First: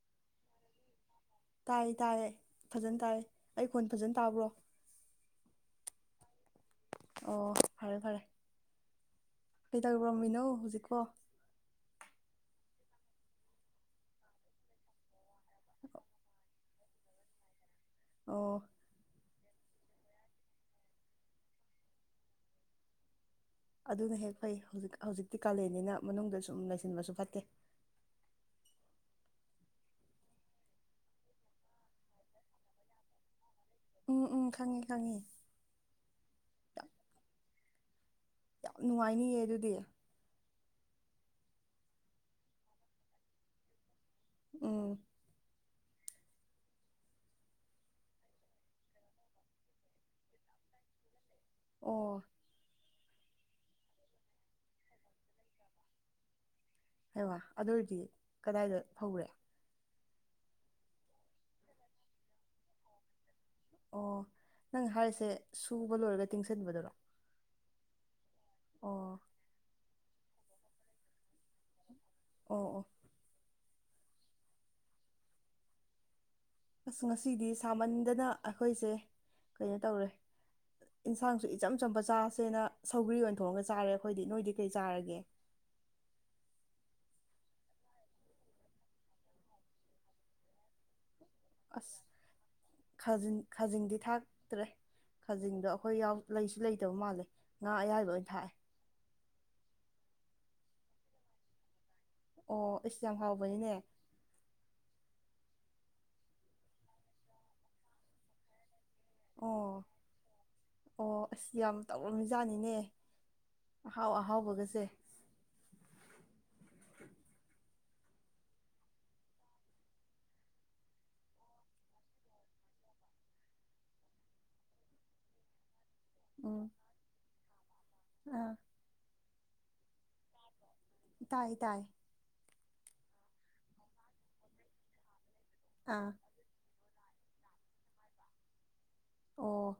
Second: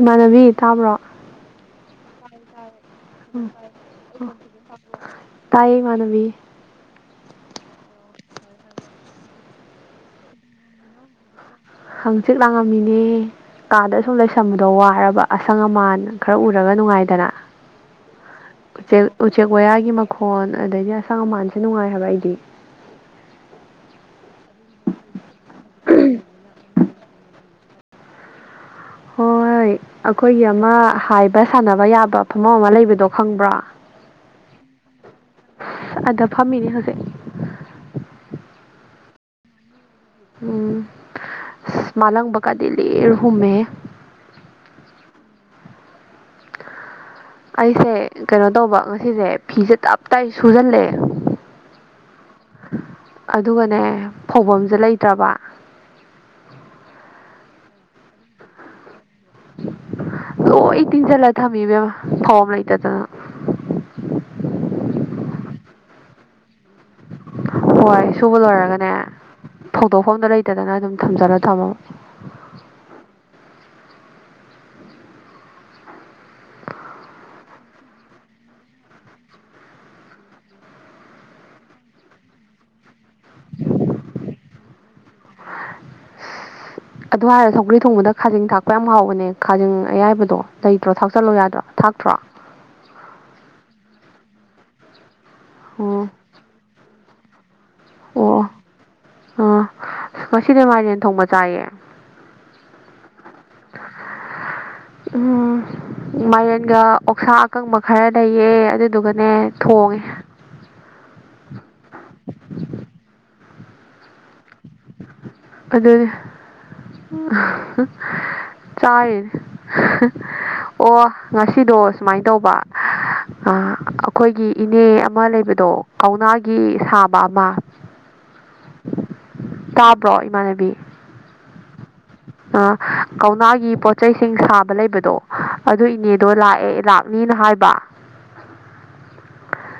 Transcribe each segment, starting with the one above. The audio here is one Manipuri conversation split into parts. ꯏꯃꯥꯟꯅꯕꯤ ꯇꯥꯕ꯭ꯔꯣ ꯇꯥꯏ ꯇꯥꯏꯔꯦ ꯐꯖꯅ ꯇꯥꯏꯌꯦ ꯑꯩ ꯈꯣꯟ ꯐꯖꯅ ꯎꯝ ꯇꯥꯕ꯭ꯔꯣ ꯇꯥꯏꯌꯦ ꯏꯃꯥꯟꯅꯕꯤ ꯑꯣ ꯐꯔꯦ ꯐꯔꯦ ꯀꯩꯗꯧꯔꯝꯃꯤꯅꯣ ꯍꯧꯖꯤꯛꯄꯣ ꯍꯪꯆꯤꯠ ꯂꯥꯡꯉꯝꯃꯤꯅꯦ ꯀꯥꯗ ꯁꯨꯝ ꯂꯩꯁꯟꯕꯗꯣ ꯋꯥꯔꯕ ꯑꯁꯪ ꯑꯃꯥꯟ ꯈꯔ ꯎꯔꯒ ꯅꯨꯡꯉꯥꯏꯗꯅ ꯑꯣ ꯎꯆꯦꯛ ꯎꯆꯦꯛ ꯋꯌꯥꯒꯤ ꯃꯈꯣꯟ ꯑꯗꯥꯗꯤ ꯑꯁꯪ ꯑꯃꯥꯟꯖꯦ ꯅꯨꯡꯉꯥꯏ ꯍꯥꯏꯕ ꯑꯩꯗꯤ ꯑꯗꯨꯅ ꯍꯦꯛ ꯐꯩ ꯍꯧꯖꯤꯛ ꯍꯧꯖꯤꯛꯇꯤ ꯀꯥꯂꯦꯟꯅꯤꯅ ꯃꯅꯨꯡꯗ ꯁꯨꯝ ꯂꯩꯁꯤꯟꯕꯁꯨ ꯐꯠꯇꯦ ꯍꯣꯏ ꯑꯩꯈꯣꯏꯒꯤ ꯑꯃꯥ ꯍꯥꯏꯕ ꯁꯥꯟꯅꯕ ꯌꯥꯕ ꯐꯝꯕꯝ ꯑꯃꯥ ꯂꯩꯕꯗꯣ ꯈꯪꯕ꯭ꯔꯣ ꯎꯝ ꯎꯝ ꯈꯪꯉꯦ ꯈꯪꯉꯦ ꯑꯗ ꯐꯝꯃꯤꯅꯦ ꯍꯧꯖꯤꯛ ꯌꯥꯝ ꯅꯨꯡꯉꯥꯏꯅꯤꯌꯦ ꯑꯗꯨꯗꯤ ꯎꯝ ꯑꯁ ꯃꯥꯂꯪꯕꯀꯥꯗꯀꯤ ꯂꯤꯔꯤ ꯍꯨꯝꯃꯦꯍꯦ ꯎꯝ ꯑꯩꯁꯦ ꯀꯩꯅꯣ ꯇꯧꯕ ꯉꯁꯤꯖꯦ ꯐꯤꯁꯦ ꯇꯞ ꯇꯥꯟꯒꯩ ꯁꯨꯖꯜꯂꯦ ꯑꯣ ꯑꯗꯨꯒꯅꯦ ꯐꯧꯕꯝꯖꯦ ꯂꯩꯇ꯭ꯔꯕ ꯍꯩꯃꯥ ꯑꯗꯨ ꯑꯣꯏꯔꯗꯤ ꯀꯗꯥꯏꯗ ꯐꯧꯔꯦ ꯂꯣꯏ ꯇꯤꯟꯖꯤꯜꯂ ꯊꯝꯃꯤ ꯏꯕꯦꯝꯃ ꯐꯧꯕꯝ ꯂꯩꯇꯗꯅ ꯑꯣ ꯅꯪ ꯍꯥꯏꯔꯤꯁꯦ ꯁꯨꯕ ꯂꯣꯏꯔꯒ ꯇꯤꯡꯁꯤꯟꯕꯗꯨꯔꯣ ꯍꯣꯏ ꯁꯨꯕ ꯂꯣꯏꯔꯒꯅꯦ ꯑꯣ ꯐꯧꯗꯣꯛꯐꯝꯗꯣ ꯂꯩꯇꯗꯅ ꯑꯗꯨꯝ ꯊꯝꯖꯂ ꯊꯥꯝꯃꯕ ꯑꯣ ꯑꯣ ꯑꯁ ꯉꯁꯤꯗꯤ ꯁꯥꯃꯟꯗꯅ ꯑꯩꯈꯣꯏꯁꯦ ꯀꯩꯅꯣ ꯇꯧꯔꯦ ꯏꯟꯁꯥꯡꯁꯨ ꯏꯆꯝ ꯆꯝꯕ ꯆꯥꯁꯦꯅ ꯁꯧꯒ꯭ꯔꯤ ꯑꯣꯏꯅ ꯊꯣꯡꯉꯒ ꯆꯥꯔꯦ ꯑꯩꯈꯣꯏꯗꯤ ꯅꯣꯏꯗꯤ ꯀꯩ ꯆꯥꯔꯒꯦ ꯑꯗꯨ ꯍꯥꯏꯔ ꯁꯧꯒ꯭ꯔꯤ ꯊꯣꯡꯕꯗ ꯈꯖꯤꯡ ꯊꯥꯛꯄ ꯌꯥꯝ ꯍꯥꯎꯕꯅꯦ ꯈꯖꯤꯡ ꯑꯌꯥꯏꯕꯗꯣ ꯂꯩꯇ꯭ꯔꯣ ꯊꯥꯛꯆꯜꯂꯣ ꯌꯥꯗ꯭ꯔꯣ ꯑꯁ ꯊꯥꯛꯇ꯭ꯔꯣ ꯈꯖꯤꯡ ꯈꯖꯤꯡꯗꯤ ꯊꯥꯛꯇ꯭ꯔꯦ ꯈꯖꯤꯡꯗꯣ ꯑꯩꯈꯣꯏ ꯑꯣ ꯌꯥꯎ ꯂꯩꯁꯨ ꯂꯩꯇꯕ ꯃꯥꯜꯂꯦ ꯉꯥ ꯑꯌꯥꯏꯕ ꯑꯣꯏꯅ ꯑꯣ ꯊꯥꯛꯑꯦ ꯑꯣ ꯉꯁꯤꯗꯤ ꯃꯥꯏꯔꯦꯟ ꯊꯣꯡꯕ ꯆꯥꯏꯌꯦ ꯑꯣ ꯢꯁ ꯌꯥꯝ ꯍꯥꯎꯕꯅꯤꯅꯦ ꯎꯝ ꯃꯥꯏꯔꯦꯟꯒ ꯑꯣꯛꯁꯥ ꯑꯀꯪꯕ ꯈꯔ ꯂꯩꯌꯦ ꯑꯗꯨꯗꯨꯒ ꯑꯣ ꯑꯣ ꯑꯁ ꯌꯥꯝ ꯇꯧꯔꯝꯃꯤꯖꯥꯠꯅꯤꯅꯦ ꯑꯍꯥꯎ ꯑꯍꯥꯎꯕꯒꯖꯦ ꯑꯗꯨꯅꯤ [unintelligible] ꯆꯥꯔꯤ ꯑꯣ ꯉꯁꯤꯗꯣ ꯁꯨꯃꯥꯏ ꯇꯧꯕ ꯑ ꯑꯩꯈꯣꯏꯒꯤ ꯏꯅꯦ ꯑꯃꯥ ꯂꯩꯕꯗꯣ ꯀꯧꯅꯥꯒꯤ ꯎꯝ ꯁꯥꯕ ꯑꯃꯥ ꯑꯥ ꯄ꯭ꯔꯣ ꯏꯃꯥꯟꯅꯕꯤ ꯇꯥꯏ ꯇꯥꯏ ꯑ ꯀꯧꯅꯥꯒꯤ ꯄꯣꯠꯖꯩꯁꯤꯡ ꯁꯥꯕ ꯂꯩꯕꯗꯣ ꯑꯗꯨ ꯑꯥ ꯏꯅꯦꯗꯣ ꯂꯥꯛꯑꯦ ꯂꯥꯛ ꯃꯤꯅ ꯍꯥꯏꯕ ꯑꯣ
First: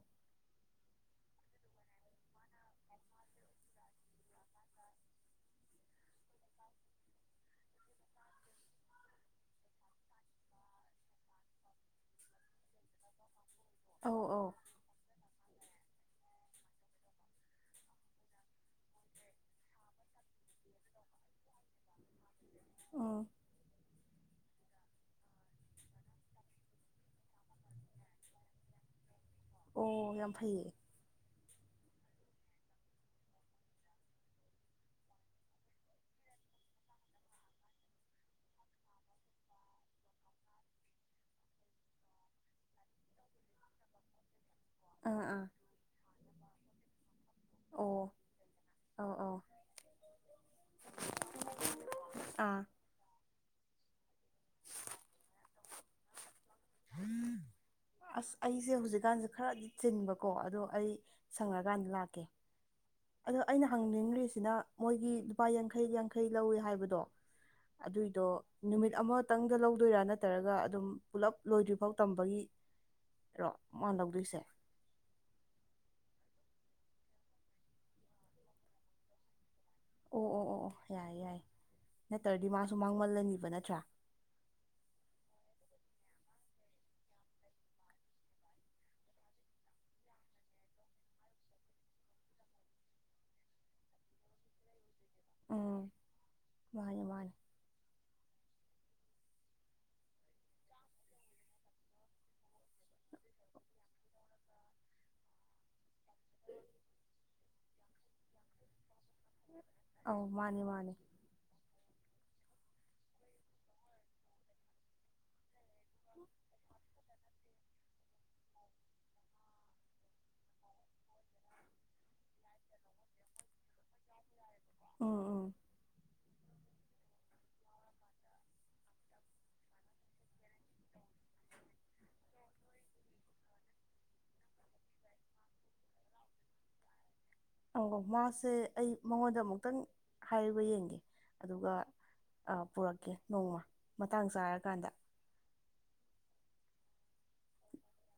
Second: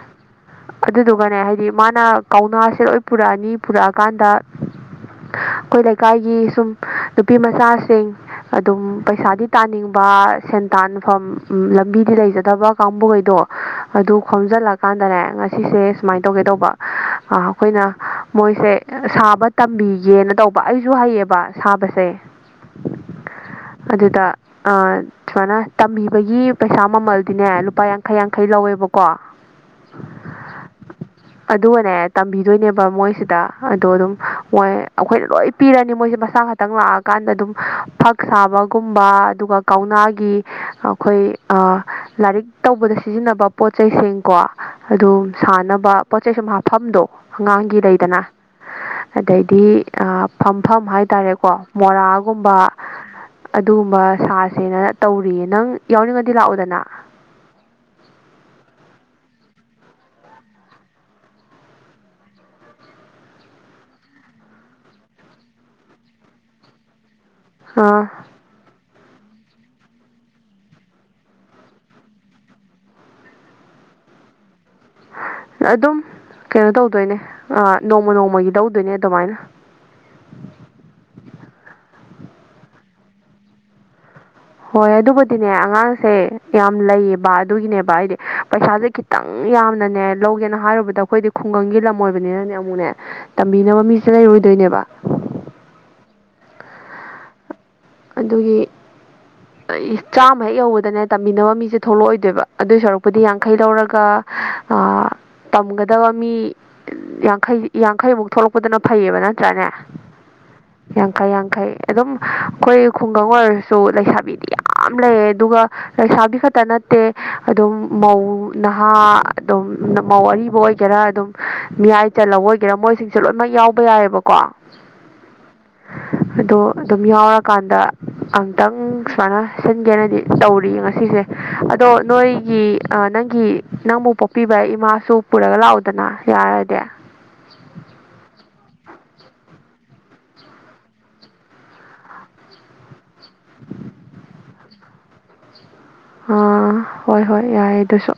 ꯑꯗꯨꯗꯨꯒꯅꯦ ꯍꯥꯏꯗꯤ ꯃꯥꯅ ꯀꯧꯅꯥꯁꯦ ꯂꯣꯏ ꯄꯨꯔꯛꯑꯅꯤ ꯄꯨꯔꯛꯑꯀꯥꯟꯗ ꯑꯩꯈꯣꯏ ꯂꯩꯀꯥꯏꯒꯤ ꯁꯨꯝ ꯅꯨꯄꯤ ꯃꯆꯥꯁꯤꯡ ꯑꯗꯨꯝ ꯄꯩꯁꯥꯗꯤ ꯇꯥꯅꯤꯡꯕ ꯁꯦꯟ ꯇꯥꯟꯐꯝ ꯎꯝ ꯂꯝꯕꯤꯗꯤ ꯂꯩꯖꯗꯕ ꯀꯥꯡꯕꯨꯒꯩꯗꯣ ꯑꯗꯨ ꯑꯧ ꯑꯧ ꯈꯣꯝꯖꯜꯂꯀꯥꯟꯗꯅꯦ ꯉꯁꯤꯁꯦ ꯁꯨꯃꯥꯏ ꯇꯧꯒꯦ ꯇꯧꯕ ꯑ ꯑꯩꯈꯣꯏꯅ ꯃꯣꯏꯁꯦ ꯁꯥꯕ ꯇꯝꯕꯤꯒꯦꯅ ꯇꯧꯕ ꯑꯩꯖꯨ ꯍꯩꯌꯦꯕ ꯁꯥꯕꯁꯦ ꯎꯝ ꯑꯗꯨꯗ ꯑ ꯁꯨꯃꯥꯏꯅ ꯇꯝꯕꯤꯕꯒꯤ ꯄꯩꯁꯥ ꯃꯃꯜꯗꯤꯅꯦ ꯂꯨꯄꯥ ꯌꯥꯡꯈꯩ ꯌꯥꯡꯈꯩ ꯂꯧꯋꯦꯕꯀꯣ ꯑꯣ ꯌꯥꯝ ꯐꯩꯌꯦ ꯑꯗꯨꯒꯅꯦ ꯇꯝꯕꯤꯗꯣꯏꯅꯦꯕ ꯃꯣꯏꯁꯤꯗ ꯑꯗꯣ ꯑꯗꯨꯝ ꯃꯣꯏ ꯑꯈꯣꯏꯅ ꯂꯣꯏ ꯄꯤꯔꯅꯤ ꯃꯣꯏꯁꯦ ꯃꯁꯥ ꯈ ꯇꯪ ꯂꯥꯛꯑꯀꯥꯟꯗ ꯗꯨꯝ ꯐꯛ ꯁꯥꯕꯒꯨꯝꯕ ꯑꯗꯨꯒ ꯀꯧꯅꯥꯒꯤ ꯑꯈꯣꯏ ꯑꯥ ꯂꯥꯔꯤꯛ ꯇꯧꯕꯗ ꯁꯤꯖꯤꯟꯅꯕ ꯄꯣꯠ ꯆꯩ ꯁꯤꯡ ꯀꯣ ꯑꯥ ꯑꯗꯨꯝ ꯑꯥ ꯁꯥꯟꯅꯕ ꯄꯣꯠ ꯆꯩꯩ ꯁꯨꯝ ꯍꯥꯞꯐꯝꯗꯣ ꯑꯉꯥꯡꯒꯤ ꯑꯣ ꯂꯩꯗꯅ ꯑꯧ ꯑꯧ ꯑꯗꯩꯗꯤ ꯑꯥ ꯐꯝꯐꯝ ꯍꯥꯏꯇꯥꯔꯦꯀꯣ ꯃꯣꯔꯥꯒꯨꯝꯕ ꯑꯥ ꯑꯗꯨꯒꯨꯝꯕ ꯁꯥꯁꯦꯅ ꯇꯧꯔꯤꯌꯦ ꯅꯪ ꯌꯥꯎꯅꯤꯡꯉꯗꯤ ꯂꯥꯛꯎꯗꯅ [unintelligible] ꯑꯁ ꯑꯩꯖ‌ꯦ ꯍꯨꯖꯤꯛꯀꯥꯟꯖ‌ꯦ ꯈꯔꯗꯤ ꯆꯤꯟꯕꯀꯣ ꯑꯗꯣ ꯑꯩ ꯁꯪꯉꯀꯥꯟꯗ ꯂꯥꯛꯀꯦ ꯑꯗꯣ ꯑꯩꯅ ꯍꯪꯅꯤꯡ꯭ꯔꯤꯁꯤꯅ ꯃꯣꯏꯒꯤ ꯂꯨꯄꯥ ꯌꯥꯡꯈꯩ ꯌꯥꯡꯈꯩ ꯂꯧꯏ ꯍꯥꯏꯕꯗꯣ ꯑꯥ ꯑꯗꯨꯏꯗꯣ ꯅꯨꯃꯤꯠ ꯑꯃꯇꯪꯗ ꯂꯧꯗꯣꯏꯔꯥ ꯅꯠꯇ꯭ꯔꯒ ꯑꯗꯨꯝ ꯄꯨꯂꯞ ꯂꯣꯏꯗ꯭ꯔꯤꯐꯥꯎ ꯇꯝꯕꯒꯤ ꯔ‌ꯣ ꯃꯥ ꯂꯧꯗ‌ꯣꯏꯁꯦ ꯑꯗꯨꯝ ꯀꯩꯅꯣ ꯇꯧꯗꯣꯏꯅꯦ ꯑꯥ ꯅꯣꯡꯃꯥ ꯅꯣꯡꯃꯥꯒꯤ ꯂꯧꯗꯣꯏꯅꯦ ꯑꯗꯨꯃꯥꯏꯅ ꯑꯣ ꯑꯣ ꯑꯣ ꯑꯣ ꯌꯥꯏ ꯌꯥꯏ ꯅꯠꯇ꯭ꯔꯗꯤ ꯃꯥꯁꯨ ꯃꯥꯡꯃꯜꯂꯅꯤꯕ ꯅꯠꯇ꯭ꯔꯥ ꯍꯣꯏ ꯑꯗꯨꯕꯨꯗꯤꯅꯦ ꯑꯉꯥꯡꯁꯦ ꯌꯥꯝ ꯂꯩꯌꯦꯕ ꯑꯗꯨꯒꯤꯅꯦꯕ ꯍꯥꯏꯗꯤ ꯄꯩꯁꯥꯖ‌ꯦ ꯈꯤꯠ ꯇꯪ ꯌꯥꯝꯅꯅꯦ ꯂꯧꯒꯦꯅ ꯍꯥꯏꯔꯨꯕꯗ ꯑꯈꯣꯏꯗꯤ ꯈꯨꯡꯒꯪꯒꯤ ꯂꯝ ꯑꯣꯏꯕꯅꯤꯅꯅꯦ ꯑꯃꯨꯛꯅꯦ ꯇꯝꯕꯤꯅꯕ ꯃꯤꯁꯦ ꯂꯩꯔꯣꯏꯗꯣꯏꯅꯦꯕ ꯃꯥꯅꯦ ꯃꯥꯅꯦ ꯑꯗꯨꯒꯤ ꯆꯥꯝꯃ ꯍꯦꯛ ꯌꯧꯕꯗꯅꯦ ꯇꯝꯕꯤꯅꯕ ꯃꯤꯖꯦ ꯊꯣꯛꯂꯛꯑꯣꯏꯗꯣꯏꯕ ꯑꯗꯨꯏ ꯁꯔꯨꯛꯄꯨꯗꯤ ꯌꯥꯡꯈꯩ ꯂꯧꯔꯒ [inaudible] ꯇꯝꯒꯗꯕ ꯃꯤ ꯌꯥꯡꯈꯩ ꯌꯥꯡꯈꯩꯃꯨꯛ ꯊꯣꯛꯂꯛꯄꯗꯨꯅ ꯐꯩꯌꯦꯕ ꯅꯠꯇ꯭ꯔꯅꯦ ꯑꯥꯎ ꯃꯥꯅꯦ ꯃꯥꯅꯦ ꯌꯥꯡꯈꯩ ꯌꯥꯡꯈꯩ ꯑꯗꯨꯝ ꯈꯣꯏ ꯈꯨꯡꯒꯪ ꯑꯣꯏꯔꯁꯨ ꯂꯩꯁꯥꯕꯤꯗꯤ ꯌꯥꯝ ꯂꯩ ꯑꯗꯨꯒ ꯂꯩꯁꯕꯤ ꯈꯠꯇ ꯅꯠꯇꯦ ꯑꯗꯨꯃꯧ ꯅꯍꯥ ꯑꯗꯨꯝ ꯃꯧ ꯑꯔꯤꯕ ꯑꯣꯏꯒꯦꯔꯥ ꯑꯗꯨꯝ ꯃꯤꯌꯥꯏ ꯆꯜꯂꯕ ꯑꯣꯏꯒꯦꯔꯥ ꯃꯣꯏꯁꯤꯡꯁꯨ ꯂꯣꯏꯅꯃꯛ ꯌꯥꯎꯕ ꯌꯥꯏꯌꯦꯕꯀꯣ ꯑꯣ ꯑꯣ ꯑꯗꯣ ꯑꯗꯨꯝ ꯌꯥꯎꯔ ꯀꯥꯟꯗ ꯑꯨꯛꯇꯪ ꯁꯨꯃꯥꯏꯅ ꯍꯥꯆꯤꯟꯒꯦꯅꯗꯤ ꯇꯧꯔꯤꯌꯦ ꯉꯁꯤꯁꯦ ꯑꯗꯣ ꯅꯣꯏꯒꯤ ꯅꯪꯒꯤ ꯅꯪꯕꯨ ꯄꯣꯛꯄꯤꯕ ꯏꯃꯥꯁꯨ ꯄꯨꯔꯒ ꯂꯥꯛꯎꯗꯅ ꯌꯥꯔꯗꯤ ꯑꯪꯀꯣ ꯃꯥꯁꯦ ꯑꯩ ꯃꯉꯣꯟꯗ ꯑꯃꯨꯛꯇꯪ ꯍꯥꯏꯌꯨꯒ ꯌꯦꯡꯒꯦ ꯑꯗꯨꯒ ꯑ ꯄꯨꯔꯛꯀꯦ ꯅꯣꯡꯃ ꯃꯇꯥꯡ ꯆꯥꯔꯀꯥꯟꯗ ꯑꯥ ꯍꯣꯏ ꯍꯣꯏ ꯌꯥꯏ ꯑꯗꯨꯁꯨ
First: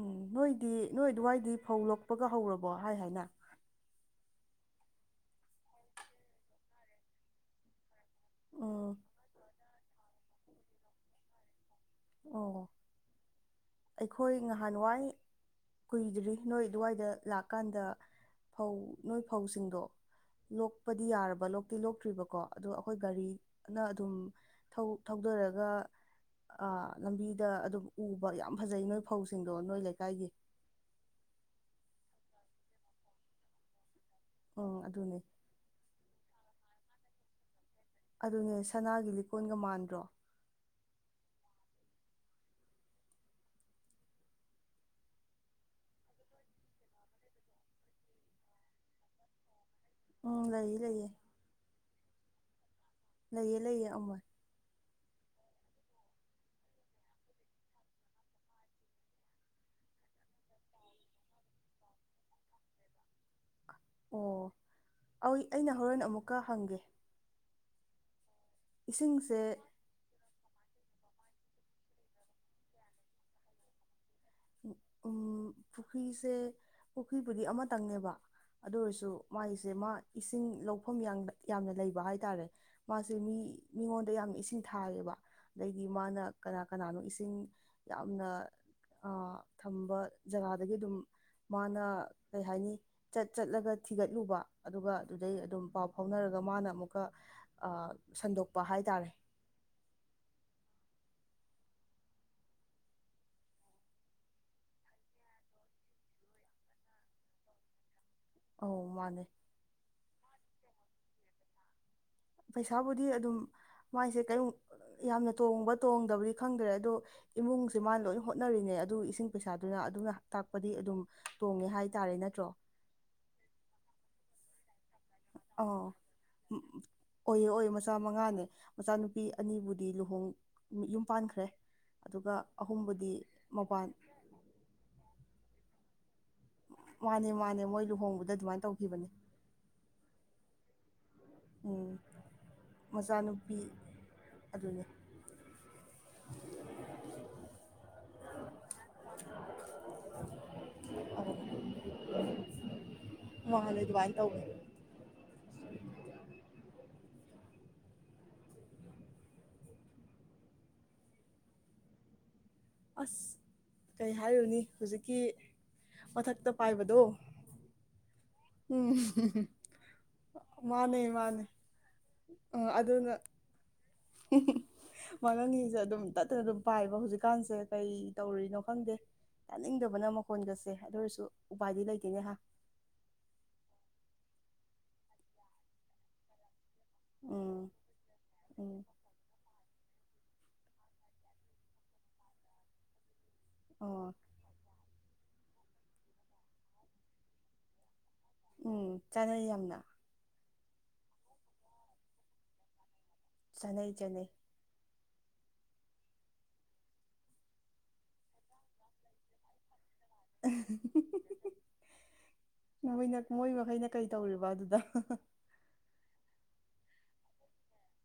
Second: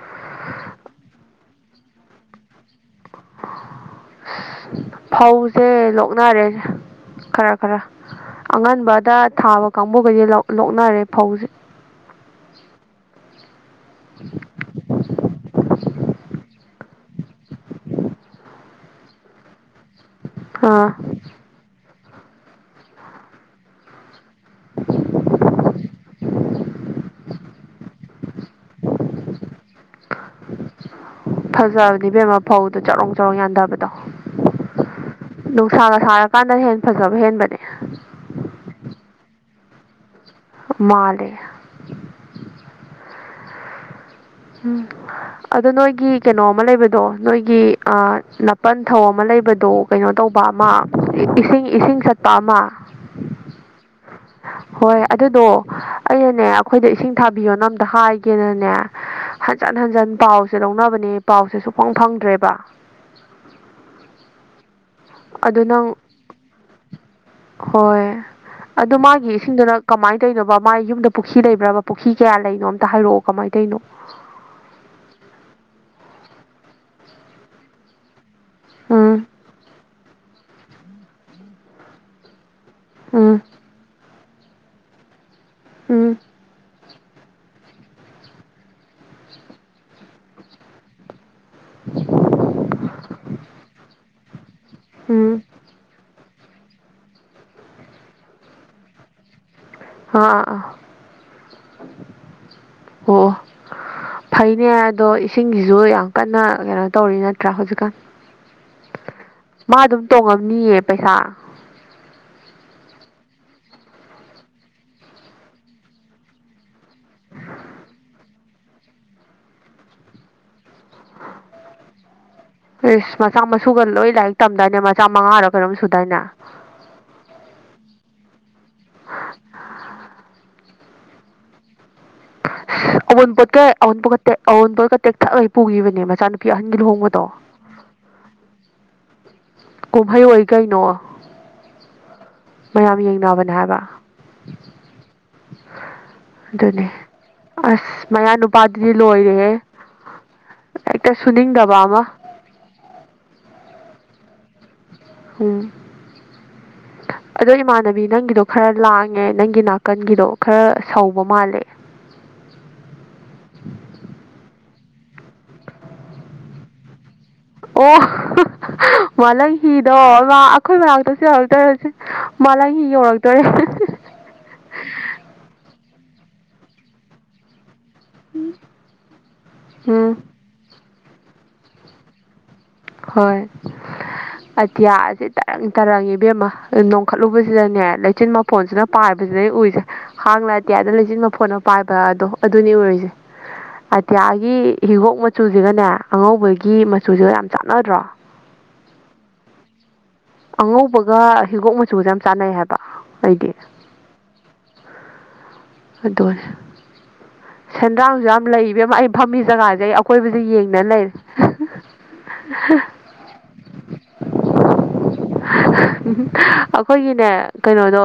ꯎꯝ ꯅꯣꯏꯗꯤ ꯅꯣꯏ ꯑꯗꯨꯋꯥꯏꯗꯤ ꯐꯧ ꯂꯣꯛꯄꯒ ꯍꯧꯔꯕꯣ ꯍꯥꯏ ꯍꯥꯏꯅ ꯐꯧꯁꯦ ꯂꯣꯛꯅꯔꯦ ꯈꯔ ꯈꯔ ꯎꯝ ꯑꯉꯟꯕꯗ ꯊꯥꯕ ꯀꯥꯡꯕꯨꯈꯩꯗꯤ ꯂꯣꯛꯅꯔꯦ ꯐꯧꯁꯦ ꯑꯣ ꯑꯩꯈꯣꯏ ꯅꯍꯥꯟꯋꯥꯏ ꯀꯨꯏꯗ꯭ꯔꯤ ꯅꯣꯏ ꯑꯗꯨꯋꯥꯏꯗ ꯂꯥꯛꯀꯥꯟꯗ ꯐꯧ ꯅꯣꯏ ꯐꯧꯁꯤꯡꯗꯣ ꯑꯥ ꯂꯣꯛꯄꯗꯤ ꯌꯥꯔꯕ ꯂꯣꯛꯇꯤ ꯂꯣꯛꯇ꯭ꯔꯤꯕꯀꯣ ꯑꯗꯣ ꯑꯩꯈꯣꯏ ꯒꯥꯔꯤꯅ ꯑꯗꯨꯝ ꯊꯧꯗꯔꯒ ꯑ ꯂꯝꯕꯤꯗ ꯑꯗꯨꯝ ꯎꯕ ꯌꯥꯝ ꯐꯖꯩ ꯅꯣꯏ ꯐꯧꯁꯤꯡꯗꯣ ꯅꯣꯏ ꯂꯩꯀꯥꯏꯒꯤ ꯐꯖꯕꯅꯦ ꯕꯦꯝꯃ ꯐꯧꯗꯣ ꯆꯔꯣꯡ ꯆꯔꯣꯡ ꯌꯥꯟꯊꯕꯗꯣ ꯎꯝ ꯑꯗꯨꯅꯦ ꯅꯨꯡꯁꯥꯒ ꯁꯥꯔ ꯀꯥꯟꯗ ꯍꯦꯟꯅ ꯐꯖꯕ ꯍꯦꯟꯕꯅꯦ ꯑꯗꯨꯅꯦ ꯁꯅꯥꯒꯤ ꯂꯤꯛꯀꯣꯟꯒ ꯃꯥꯟꯗ꯭ꯔꯣ ꯃꯥꯜꯂꯦ ꯎ ꯑꯗꯣ ꯅꯣꯏꯒꯤ ꯀꯩꯅꯣ ꯑꯃ ꯂꯩꯕꯗꯣ ꯅꯣꯏꯒꯤ ꯅꯥꯄꯟ ꯊꯧ ꯑꯃ ꯂꯩꯕꯗꯣ ꯀꯩꯅꯣ ꯇꯧꯕ ꯎꯝ ꯑꯃ ꯂꯩꯌꯦ ꯂꯩꯌꯦ ꯏꯁꯤꯡ ꯏꯁꯤꯡ ꯆꯠꯄ ꯑꯃ ꯂꯩꯌꯦ ꯂꯩꯌꯦ ꯑꯃ ꯍꯣꯏ ꯑꯗꯨꯗꯣ ꯑꯩꯅꯅꯦ ꯑꯩꯈꯣꯏꯗ ꯏꯁꯤꯡ ꯊꯥꯕꯤꯌꯣꯅ ꯑꯝꯇ ꯍꯥꯏꯒꯦꯅꯅꯦ ꯍꯟꯖꯟ ꯍꯟꯖꯟ ꯄꯥꯎꯁꯦ ꯂꯧꯅꯕꯅꯦ ꯄꯥꯎꯁꯦ ꯁꯨꯐꯪ ꯐꯪꯗ꯭ꯔꯦꯕ ꯑꯣ ꯑꯩ ꯑꯗꯨ ꯑꯩꯅ ꯅꯪ ꯍꯣꯔꯦꯟ ꯑꯃꯨꯛꯀ ꯍꯪꯒꯦ ꯍꯣꯏ ꯑꯗꯨ ꯃꯥꯒꯤ ꯏꯁꯤꯡꯁꯦ ꯏꯁꯤꯡꯗꯨꯅ ꯀꯃꯥꯏꯅ ꯇꯧꯅꯣꯕ ꯃꯥꯒꯤ ꯌꯨꯝꯗ ꯄꯨꯈ꯭ꯔꯤ ꯂꯩꯕ꯭ꯔꯕ ꯄꯨꯈ꯭ꯔꯤ ꯀꯌꯥ ꯂꯩꯅꯣ ꯑꯝꯇ ꯍꯥꯏꯔꯛꯑꯣ ꯀꯃꯥꯏꯅ ꯇꯧꯔꯤꯅꯣ ꯎꯝ ꯄꯨꯈ꯭ꯔꯤꯁꯦ ꯄꯨꯈ꯭ꯔꯤꯄꯨꯗꯤ ꯑꯃꯇꯪꯅꯦꯕ ꯑꯗꯨ ꯑꯣꯏꯔꯁꯨ ꯎꯝ ꯃꯥꯒꯤꯁꯦ ꯃꯥ ꯏꯁꯤꯡ ꯂꯧꯐꯝ ꯌꯥꯝꯅ ꯂꯩꯕ ꯍꯥꯏꯇꯥꯔꯦ ꯃꯥꯁꯦ ꯃꯤ ꯎꯝ ꯃꯤꯉꯣꯟꯗ ꯌꯥꯝ ꯏꯁꯤꯡ ꯊꯥꯏꯔꯦꯕ ꯑꯗꯩꯗꯤ ꯎꯝ ꯃꯥꯅ ꯀꯅꯥ ꯀꯅꯥꯅꯣ ꯏꯁꯤꯡ ꯌꯥꯝꯅ ꯑ ꯊꯝꯕ ꯖꯒꯥꯗꯒꯤ ꯑꯗꯨꯝ ꯃꯥꯅ ꯀꯩ ꯍꯥꯏꯅꯤ ꯆꯠ ꯆꯠꯂꯒ ꯊꯤꯒꯠꯂꯨꯕ ꯑꯗꯨꯒ ꯑꯗꯨꯗꯩ ꯎꯝ ꯑꯗꯨꯝ ꯄꯥꯎ ꯐꯧꯅꯔꯒ ꯃꯥꯅ ꯑꯃꯨꯛꯀ ꯁꯟꯗꯣꯛꯄ ꯍꯥꯏꯇꯥꯔꯦ ꯑꯥ ꯑꯣ ꯐꯩꯅꯦ ꯑꯗꯣ ꯏꯁꯤꯡꯁꯤꯁꯨ ꯌꯥꯝ ꯀꯟꯅ ꯀꯩꯅꯣ ꯇꯧꯔꯤ ꯅꯠꯇ꯭ꯔꯥ ꯍꯧꯖꯤꯛꯀꯥꯟ ꯑꯧ ꯃꯥꯅꯦ ꯃꯥ ꯑꯗꯨꯝ ꯇꯣꯡꯉꯝꯅꯤꯌꯦ ꯄꯩꯁꯥ ꯄꯩꯁꯥꯕꯨꯗꯤ ꯑꯗꯨꯝ ꯃꯥꯏꯁꯦ ꯀꯩ ꯌꯥꯝꯅ ꯇꯣꯡꯕ ꯇꯣꯡꯗꯕꯗꯤ ꯈꯪꯗ꯭ꯔꯦ ꯑꯗꯣ ꯏꯃꯨꯡꯁꯦ ꯃꯥꯅ ꯂꯣꯏ ꯍꯣꯠꯅꯔꯤꯅꯦ ꯑꯗꯨ ꯏꯁꯤꯡ ꯄꯩꯁꯥꯗꯨꯅ ꯑꯗꯨꯅ ꯇꯥꯛꯄꯗꯤ ꯑꯗꯨꯝ ꯇꯣꯡꯉꯦ ꯍꯥꯏꯇꯥꯔꯦ ꯅꯠꯇ꯭ꯔꯣ ꯏꯁꯁ ꯃꯆꯥ ꯃꯁꯨꯒ ꯂꯣꯏ ꯂꯥꯏꯔꯤꯛ ꯇꯝꯗꯥꯏꯅꯦ ꯃꯆꯥ ꯃꯉꯥꯔꯣ ꯀꯩꯅꯣꯝ ꯁꯨꯗꯥꯏꯅꯦ ꯎꯝ ꯑꯣꯏꯌꯦ ꯑꯣꯏ ꯃꯆꯥ ꯃꯉꯥꯅꯦ ꯃꯆꯥꯅꯨꯄꯤ ꯑꯅꯤꯕꯨꯗꯤ ꯂꯨꯍꯣꯡ ꯌꯨꯝ ꯄꯥꯟꯈ꯭ꯔꯦ ꯑꯗꯨꯒ ꯑꯍꯨꯝꯕꯨꯗꯤ ꯃꯄꯥꯟ ꯑꯋꯨꯟ ꯄꯣꯠꯀꯇꯦꯛ ꯊꯈꯩ ꯄꯨꯒꯤꯕꯅꯤ ꯃꯆꯥꯅꯨ ꯃꯥꯅꯦ ꯃꯥꯅꯦ ꯃꯣꯏ ꯂꯨꯍꯣꯡꯕꯗ ꯑꯗꯨꯃꯥꯏꯅ ꯇꯧꯈꯤꯕꯅꯦ ꯀꯨꯝꯍꯩ ꯑꯣꯏ ꯀꯩꯅꯣ ꯎꯝ ꯃꯌꯥꯝ ꯌꯦꯡꯅꯕꯅꯦ ꯃꯆꯥꯅꯨꯄꯤ ꯍꯥꯏꯕ ꯑꯗꯨꯅꯤ [inaudible] ꯑꯗꯨꯅꯦ ꯑꯁ ꯃꯌꯥ ꯅꯨꯄꯥꯗꯨꯗꯤ ꯂꯣꯏꯔꯦ ꯑꯃ ꯑ ꯃꯥꯜꯂꯦ ꯑꯗꯨꯃꯥꯏꯅ ꯇꯧꯋꯦ ꯎꯝ ꯁ ꯑꯗꯣ ꯏꯃꯥꯟꯅꯕꯤ ꯅꯪꯒꯤꯗꯣ ꯈꯔ ꯂꯥꯡꯉꯦ ꯅꯪꯒꯤ ꯅꯥꯀꯟꯒꯤꯗꯣ ꯈꯔ ꯁꯧꯕ ꯃꯥꯜꯂꯦ ꯑꯁ ꯀꯩ ꯍꯥꯏꯔꯨꯅꯤ ꯍꯧꯖꯤꯛꯀꯤ ꯃꯊꯛꯇ ꯄꯥꯏꯕꯗꯣ ꯑꯣ ꯎꯝ ꯃꯥꯂꯪ ꯍꯤꯗꯣ ꯃꯥ ꯑꯩꯈꯣꯏ ꯃꯥꯅꯦ ꯃꯅꯥꯛꯇꯁꯨ ꯃꯥꯅꯦ ꯌꯧꯔꯛꯇꯣꯏꯔꯁꯦ ꯃꯥꯂꯪ ꯍꯤ ꯌꯧꯔꯛꯇꯣꯏꯔꯦ ꯃꯉꯪꯒꯤꯁꯦ ꯑꯗꯨꯝ ꯇꯠꯇꯅ ꯑꯗꯨꯝ ꯄꯥꯏꯕ ꯍꯧꯖꯤꯛꯀꯥꯟꯁꯦ ꯀꯩ ꯇꯧꯔꯨꯔꯤꯅꯣ ꯈꯪꯗꯦ ꯌꯥꯅꯤꯡꯗꯕꯅ ꯎꯝ ꯃꯈꯣꯟꯒꯁꯦ ꯑꯗꯨ ꯑꯣꯏꯔꯁꯨ ꯎꯄꯥꯏꯗꯤ ꯂꯩꯇꯦꯅꯦꯍ ꯍꯣꯏ ꯑꯇꯤꯌꯥ ꯑꯁꯤꯦ ꯇꯔꯪ ꯇꯥꯔꯪꯉꯤꯕꯦꯝꯃ ꯎꯝ ꯅꯣꯡꯈꯠꯂꯨꯕꯁꯤꯗꯅꯦ ꯂꯩꯆꯤꯟ ꯎꯝ ꯃꯄꯣꯟꯁꯤꯅ ꯄꯥꯏꯕꯁꯤꯗꯩ ꯎꯏꯁꯦ ꯍꯥꯡꯅ ꯑꯇꯤꯌꯥꯗꯅ ꯂꯩꯆꯟꯕ ꯐꯣꯠ ꯑꯃ ꯄꯥꯏꯕꯗꯣ ꯑꯗꯨꯅꯤ ꯎꯔꯤꯁꯦ ꯑꯣ ꯑꯇꯤꯌꯥ ꯒꯤ ꯍꯤꯒꯣꯛ ꯃꯆꯨꯁꯤꯒꯅꯦ ꯑꯉꯧꯕꯒꯤ ꯃꯆꯨꯁꯤꯒ ꯌꯥꯝ ꯆꯥꯟꯅꯗ꯭ꯔꯣ ꯎꯝ ꯆꯥꯅꯩ ꯌꯥꯝꯅ ꯑꯉꯧꯕꯒ ꯍꯤꯒꯣꯛ ꯃꯆꯨꯒ ꯌꯥꯝ ꯆꯥꯟꯅꯩ ꯍꯥꯏꯕ ꯑꯩꯗꯤ ꯆꯅꯦꯩ ꯆꯅꯦꯩ ꯑꯗꯨꯅꯦ ꯁꯦꯟꯗ꯭ꯔꯥꯡꯁꯨ ꯌꯥꯝ ꯂꯩꯕ ꯑꯃ ꯑꯩ ꯐꯝꯃꯤ ꯖꯒꯥꯁꯦ ꯑꯩ ꯑꯀꯣꯏꯕꯁꯦ ꯌꯦꯡꯗꯅ ꯂꯩꯔꯦ ꯃꯣꯏꯅ ꯃꯣꯏ ꯃꯈꯩꯅ ꯀꯩ ꯇꯧꯔꯤꯕ ꯑꯗꯨꯗ ꯑꯩꯈꯣꯏꯒꯤꯅꯦ ꯀꯩꯅꯣꯗꯣ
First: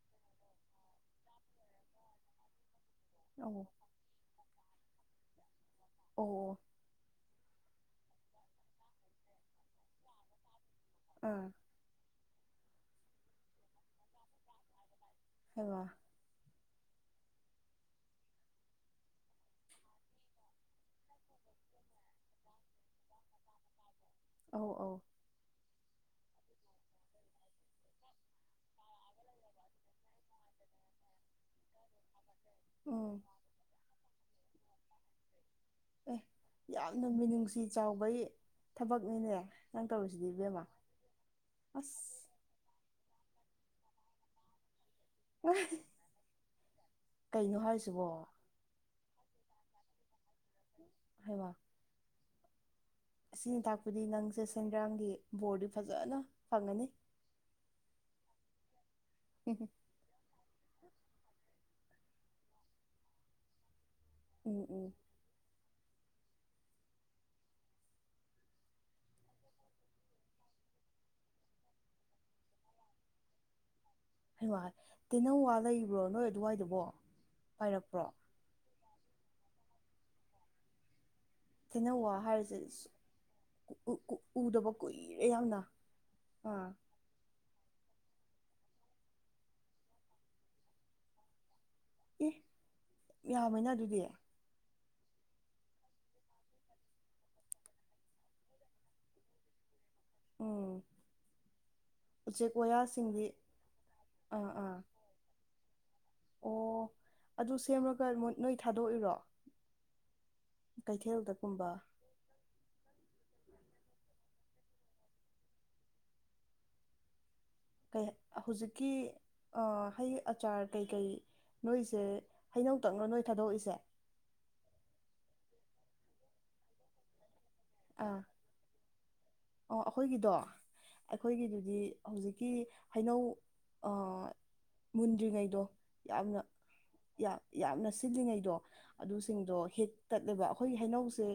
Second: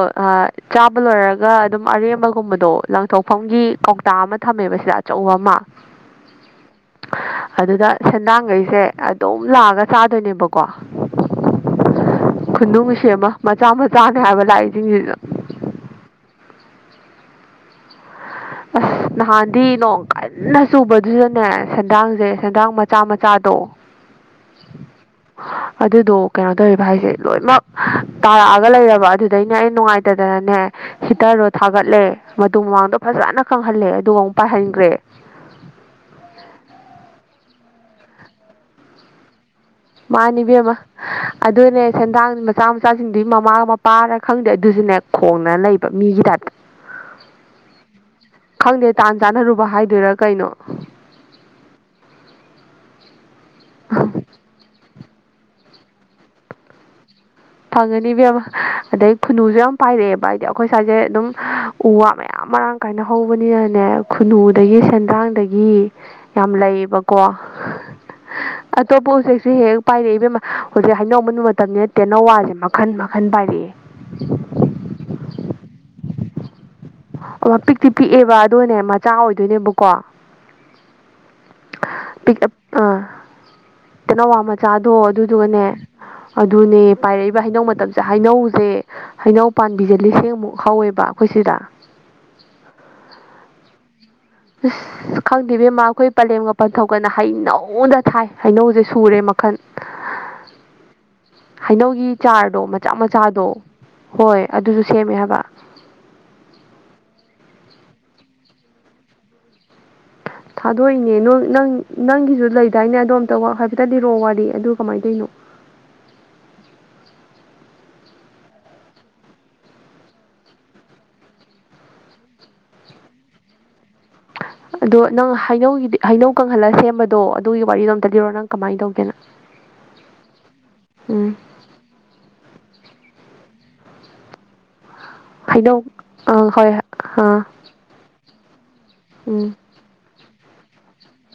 ꯆꯥꯕ ꯂꯣꯏꯔꯒ ꯑꯗꯨꯝ ꯑꯔꯦꯝꯕ ꯒꯨꯝꯕꯗꯣ ꯂꯪꯊꯣꯛꯐꯝꯒꯤ ꯑꯧ ꯀꯧꯇꯥ ꯑꯃ ꯊꯝꯃꯦꯕ ꯁꯤꯗ ꯑꯆꯧꯕ ꯑꯃ ꯑꯣ ꯑꯗꯨꯗ ꯁꯦꯟꯗꯥꯡꯈꯩꯁꯦ ꯑꯗꯨꯝ ꯂꯥꯛꯑꯒ ꯆꯥꯗꯣꯏꯅꯦꯕꯀꯣ ꯑꯥ ꯈꯨꯅꯨꯡ ꯁꯦꯝꯃ ꯃꯆꯥ ꯃꯆꯥꯅꯦ ꯍꯥꯏꯕ ꯂꯥꯛꯏꯁꯤꯡꯁꯤꯁꯨ ꯍ [unintelligible] ꯑꯁ ꯅꯍꯥꯟꯗꯤ ꯅꯣꯡ ꯀꯟꯅ ꯆꯨꯕꯗꯨꯗꯅꯦ ꯁꯦꯟꯗꯥꯡꯁꯦ ꯁꯦꯟꯗꯥꯡ ꯃꯆꯥ ꯃꯆꯥꯗꯣ ꯑ ꯑꯧ ꯑꯗꯨꯗꯣ ꯀꯩꯅꯣ ꯇꯧꯔꯤꯕ ꯍꯥꯏꯁꯦ ꯂꯣꯏꯅꯃꯛ ꯇꯥꯔꯛꯑꯒ ꯂꯩꯔꯕ ꯑꯗꯨꯗꯩꯅ ꯑꯩ ꯅꯨꯡꯉꯥꯏꯇ ꯗꯅꯅꯦ ꯍꯤꯇꯔꯗꯣ ꯊꯥꯒꯠꯂꯦ ꯃꯗꯨ ꯃꯃꯥꯡꯗꯣ ꯎꯝ ꯐꯖꯅ ꯈꯪꯍꯜꯂꯦ ꯑꯗꯨꯒ ꯑꯃꯨꯛ ꯄꯥꯏꯍꯟꯈ꯭ꯔꯦ ꯑꯦ ꯌꯥꯝꯅ ꯃꯤꯅꯨꯡꯁꯤ ꯆꯥꯎꯕꯒꯤ ꯊꯕꯛꯅꯤꯅꯦ ꯅꯪ ꯇꯧꯔꯤꯁꯤꯗꯤ ꯃꯥꯅꯤ ꯏꯕꯦꯝꯃ ꯑꯗꯨꯅꯦ ꯑꯁ ꯁꯦꯟꯗꯥꯡ ꯃꯆꯥ ꯃꯆꯥꯁꯤꯡꯗꯨꯒꯤ ꯃꯃꯥꯒ ꯃꯄꯥꯒ ꯈꯪꯗꯦ ꯑꯗꯨꯁꯨꯅꯦ ꯈꯣꯡꯅ ꯂꯩꯕ ꯃꯤꯒꯤ ꯇꯥꯏꯞꯇ ꯀꯩꯅꯣ ꯍꯥꯏꯁꯤꯕꯣ ꯈꯪꯗꯦ ꯇꯥꯟ ꯆꯥꯟꯅꯔꯨꯕ ꯍꯥꯏꯗꯣꯏꯔꯥ ꯀꯩꯅꯣ ꯍ [unintelligible] ꯑꯁꯤꯅꯤ ꯇꯥꯛꯄꯗꯤ ꯅꯪꯁꯦ ꯁꯦꯟꯗ꯭ꯔꯥꯡꯒꯤ ꯕꯣꯔꯗꯤ ꯐꯖꯅ ꯐꯪꯉꯅꯤ ꯐꯪꯒꯅꯤꯕꯦꯝ ꯑꯃ ꯑꯗꯩ ꯐꯨꯅꯨꯁꯨ ꯌꯥꯝ ꯄꯥꯏꯔꯛꯑꯦꯕ ꯍꯥꯏꯗꯤ ꯑꯩꯈꯣꯏ ꯁ꯭ꯋꯥꯏꯖꯦ ꯑꯗꯨꯝ ꯎ ꯋꯥ ꯃꯌꯥꯝ ꯃꯔꯥꯡ ꯀꯥꯏꯅ ꯍꯧꯕꯅꯤꯅꯅꯦ ꯎꯝ ꯈꯨꯟꯅꯨꯗꯒꯤ ꯎꯝ ꯁꯦꯟꯗ꯭ꯔꯥꯡꯗꯒꯤ ꯌꯥꯝ ꯂꯩꯌꯦꯕꯀꯣ ꯑꯇꯣꯞꯄ ꯎꯆꯦꯛꯁꯤꯦ ꯍꯦꯛ ꯄꯥꯏꯔꯛꯏꯕꯦꯝꯃ ꯍꯧꯖꯤꯛ ꯍꯥꯏꯅꯝꯕ ꯃꯇꯝꯅꯤ ꯅ ꯅꯋꯥꯁꯦ ꯃꯈꯟ ꯃꯈꯟ ꯄꯥꯏꯔꯛꯑꯦ ꯍ ꯋꯥ ꯇꯦꯅꯧꯋꯥ ꯂꯩꯕ꯭ꯔꯣ ꯅꯣꯏ ꯑꯗꯨꯋꯥꯏꯗꯨꯕꯣ ꯑꯣ ꯄꯤꯛꯇꯤ ꯄꯥꯏꯔꯛꯄ꯭ꯔꯣ ꯄꯤꯛꯑꯦꯕ ꯑꯗꯨꯅꯦ ꯃꯆꯥ ꯑꯣꯏꯗꯣꯏꯅꯦꯕꯀꯣ ꯊꯅ ꯋꯥ ꯍꯥꯏꯔꯤꯁꯤꯁꯨ ꯇꯅꯋꯥ ꯃꯆꯥꯗꯣ ꯀꯨꯏꯔꯦ ꯌꯥꯝꯅ ꯑꯗꯨꯗꯨꯒꯅꯦ ꯑꯥ ꯑꯗꯨꯅꯦ ꯄꯥꯏꯔꯛꯏꯕ ꯍꯩꯅꯧ ꯃꯇꯝꯁꯦ ꯍꯩꯅꯧꯁꯦ ꯍꯩꯅꯧ ꯄꯥꯝꯕꯤꯁꯦ ꯂꯤꯁꯤꯡꯃꯨꯛ ꯍꯧꯋꯦꯕ ꯑꯩꯈꯣꯏ ꯁꯤꯗ ꯑꯦ ꯌꯥꯝꯃꯦꯅ ꯑꯗꯨꯗꯤ ꯑꯁ ꯈꯪꯗꯦꯕꯦꯝꯃ ꯑꯩꯈꯣꯏ ꯄꯂꯦꯝꯒ ꯄꯟꯊꯧꯣꯛꯀꯅ ꯍꯩꯅꯧꯗ ꯊꯥꯏ ꯍꯩꯅꯧꯁꯦ ꯁꯨꯔꯦ ꯃꯈꯜ ꯑꯣ ꯍꯩꯅꯧꯒꯤ ꯆꯥꯔꯗꯣ ꯃꯆꯥ ꯋꯥꯌꯥꯁꯤꯡꯗꯤ ꯃꯆꯥꯗꯣ ꯍꯣꯏ ꯑꯥ ꯑꯥ ꯑꯗꯨꯁꯨ ꯁꯦꯝꯃꯦ ꯍꯥꯏꯕ ꯑꯣ ꯑꯗꯨ ꯁꯦꯝꯔꯒ ꯅꯣꯏ ꯊꯥꯗꯣꯛꯏꯔꯣ ꯊꯥꯗꯣꯛꯏꯅꯦ ꯅ ꯀꯩꯊꯦꯜꯗꯒꯨꯝꯕ ꯅꯪ ꯅꯪꯒꯤꯁꯨ ꯂꯩꯗꯥꯏꯅꯦ ꯑꯗꯣ ꯑꯝꯇ ꯍꯥꯏꯐꯦꯠꯇꯗꯤꯔꯛꯑꯣ ꯋꯥꯔꯤ ꯑꯗꯨ ꯀꯃꯥꯏꯅ ꯇꯧꯔꯤꯅꯣ ꯀ ꯍꯧꯖꯤꯛꯀꯤ ꯍꯩ ꯑꯆꯥꯔ ꯀꯩꯀꯩ ꯅꯣꯏꯁꯦ ꯍꯩꯅꯧꯇꯪꯅ ꯅꯣꯏ ꯊꯥꯗꯣꯛꯏꯁꯦ ꯑꯗꯣ ꯅꯪ ꯍꯩꯅꯧꯒꯤꯗꯤ ꯍꯩꯅꯧ ꯀꯪꯍꯜꯂꯒ ꯁꯦꯝꯕꯗꯣ ꯑꯗꯨꯒꯤ ꯋꯥꯔꯤꯗꯣ ꯑꯝꯇ ꯑꯥ ꯂꯤꯔꯣ ꯅꯪ ꯀꯃꯥꯏꯅ ꯇꯧꯒꯦꯅ ꯑꯣ ꯑꯩꯈꯣꯏꯒꯤꯗꯣ ꯎꯝ ꯑꯩꯈꯣꯏꯒꯤꯗꯨꯗꯤ ꯍꯧꯖꯤꯛꯀꯤ ꯍꯩꯅꯧ ꯃꯨꯟꯗ꯭ꯔꯤꯉꯩꯗꯣ ꯍꯩꯅꯧ ꯌꯥꯝꯅ ꯑꯥ ꯍꯣꯏ ꯑꯥ ꯌꯥꯝꯅ ꯁꯤꯂꯤꯉꯩꯗꯣ ꯎꯝ ꯑꯗꯨꯁꯤꯡꯗꯣ ꯍꯤꯠ ꯇꯠꯂꯦꯕ ꯑꯩꯈꯣꯏ ꯍꯩꯅꯧꯁꯦ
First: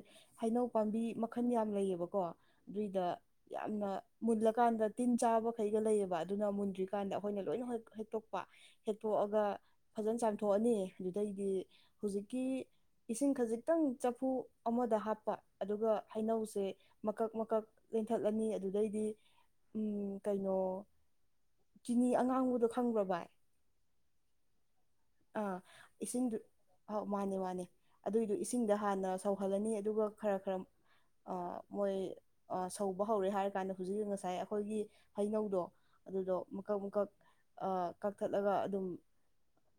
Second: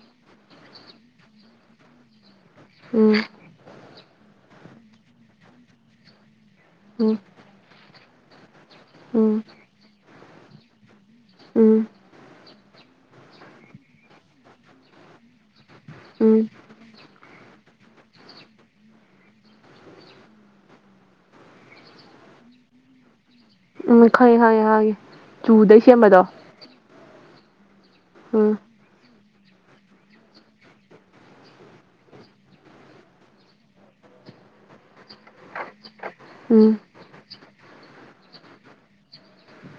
ꯍꯩꯅꯧ ꯄꯥꯝꯕꯤ ꯃꯈꯜ ꯌꯥꯝ ꯂꯩꯌꯦꯕꯀꯣ ꯑꯗꯨꯏꯗ ꯎꯝ ꯌꯥꯝꯅ ꯃꯨꯜꯂꯀꯥꯟꯗ ꯇꯤꯟ ꯆꯥꯕꯈꯩꯒ ꯂꯩꯌꯦꯕ ꯑꯗꯨꯅ ꯃꯨꯟꯗ꯭ꯔꯤꯀꯥꯟꯗ ꯎꯝ ꯑꯩꯈꯣꯏꯅ ꯂꯣꯏꯅ ꯍ ꯍꯦꯛꯇꯣꯛꯄ ꯎꯝ ꯍꯦꯛꯇꯣꯛꯑꯒ ꯐꯖꯅ ꯆꯥꯝꯊꯣꯛꯑꯅꯤ ꯑꯗꯨꯗꯩꯗꯤ ꯎꯝ ꯍꯧꯖꯤꯛꯀꯤ ꯏꯁꯤꯡ ꯈꯖꯤꯛꯇꯪ ꯆꯐꯨ ꯑꯃꯗ ꯍꯥꯞꯄ ꯑꯗꯨꯒ ꯎꯝ ꯍꯩꯅꯧꯁꯦ ꯃꯀꯛ ꯃꯀꯛ ꯂꯦꯟꯊꯠꯂꯅꯤ ꯑꯗꯨꯗꯩꯗꯤ ꯎꯝ ꯀꯩꯅꯣ ꯆꯤꯅꯤ ꯑꯉꯥꯡꯕꯗꯣ ꯈꯪꯕ꯭ꯔꯣ ꯚꯏ ꯎꯝ ꯈꯌꯦꯦ ꯍꯉꯦ ꯍꯉꯦ ꯑꯥ ꯆꯨꯗꯩ ꯁꯦꯝꯕꯗꯣ ꯏꯁꯤꯡꯗꯨ ꯑꯥꯎ ꯃꯥꯅꯦ ꯃꯥꯅꯦ ꯑꯗꯨꯏꯗꯨ ꯎꯝ ꯏꯁꯤꯡꯗ ꯍꯥꯟꯅ ꯁꯧꯍꯜꯂꯅꯤ ꯑꯗꯨꯒ ꯈꯔ ꯈꯔ ꯃꯣꯏ ꯁꯧꯕ ꯍꯧꯔꯦ ꯍꯥꯏꯔ ꯀꯥꯟꯗ ꯍꯧꯖꯤꯛ ꯉꯁꯥꯏ ꯑꯩꯈꯣꯏꯒꯤ ꯍꯩꯅꯧꯗꯣ ꯑꯗꯨꯗꯣ ꯎꯝ ꯃꯀꯛ ꯃꯀꯛ ꯀꯛꯊꯠꯂꯒ ꯑꯗꯨꯝ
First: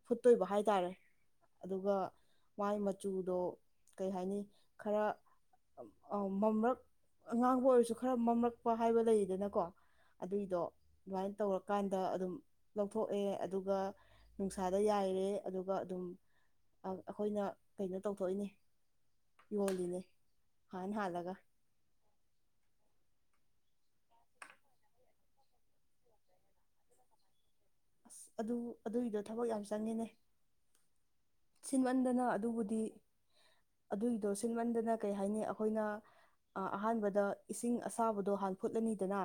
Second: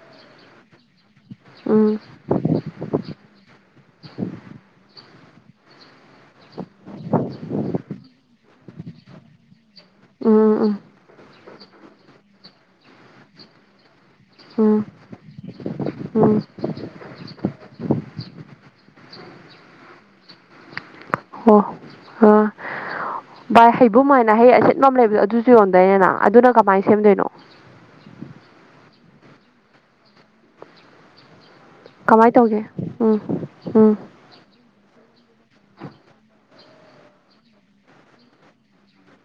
ꯐꯨꯠꯇꯣꯏꯕ ꯍꯥꯏꯇꯥꯔꯦ ꯎꯝ ꯑꯗꯨꯒ ꯃꯥꯏ ꯃꯆꯨꯗꯣ ꯀꯩ ꯍꯥꯏꯅꯤ ꯈꯔ ꯃꯝꯔꯛ ꯑꯉꯥꯡꯕ ꯑꯣꯏꯔꯁꯨ ꯈꯔ ꯃꯝꯂꯛꯄ ꯍꯥꯏꯕ ꯂꯩꯌꯦꯗꯅꯀꯣ ꯑꯗꯨꯏꯗꯣ ꯎꯝ ꯑꯗꯨꯃꯥꯏꯅ ꯇꯧꯔꯛ ꯀꯥꯟꯗ ꯑꯗꯨꯝ ꯂꯧꯊꯣꯛꯑꯦ ꯑꯗꯨꯒ ꯎꯝ ꯅꯨꯡꯁꯥꯗ ꯎꯝ ꯌꯥꯏꯔꯦ ꯑꯗꯨꯒ ꯑꯗꯨꯝ ꯎꯝ ꯑꯩꯈꯣꯏꯅ ꯀꯩꯅꯣ ꯇꯧꯊꯣꯛꯏꯅꯦ ꯌꯣꯜꯂꯤꯅꯦ ꯍꯥꯟ ꯍꯥꯜꯂꯒ ꯑꯣ ꯑꯥ ꯚꯥꯏ ꯍꯩꯕꯨꯝ ꯍꯥꯏꯥꯏꯅ ꯍꯩ ꯑꯁꯤꯆꯠꯐꯝ ꯂꯩꯕꯗꯣ ꯑꯗꯨꯁꯨ ꯌꯣꯟꯗꯣꯏꯅꯤꯅ ꯑꯗꯨꯅ ꯀꯃꯥꯏꯅ ꯁꯦꯝꯗꯣꯏꯅꯣ ꯑꯁ ꯑꯗꯨ ꯑꯗꯨꯒꯤꯗꯣ ꯊꯕꯛ ꯌꯥꯝ ꯆꯪꯉꯦꯅꯦ ꯁꯤꯟꯃꯟꯗꯅ ꯀꯃꯥꯏꯅ ꯇꯧꯒꯦ ꯑꯗꯨꯕꯨꯗꯤ ꯎꯝ ꯎꯝ ꯑꯗꯨꯒꯤꯗꯣ ꯁꯤꯟꯃꯟꯗꯅ ꯀꯩ ꯍꯥꯏꯅꯤ ꯑꯩꯈꯣꯏꯅ ꯑꯍꯥꯟꯕꯗ ꯏꯁꯤꯡ ꯑꯁꯥꯕꯗꯣ ꯍꯥꯟ ꯐꯨꯠꯂꯅꯤꯗꯅ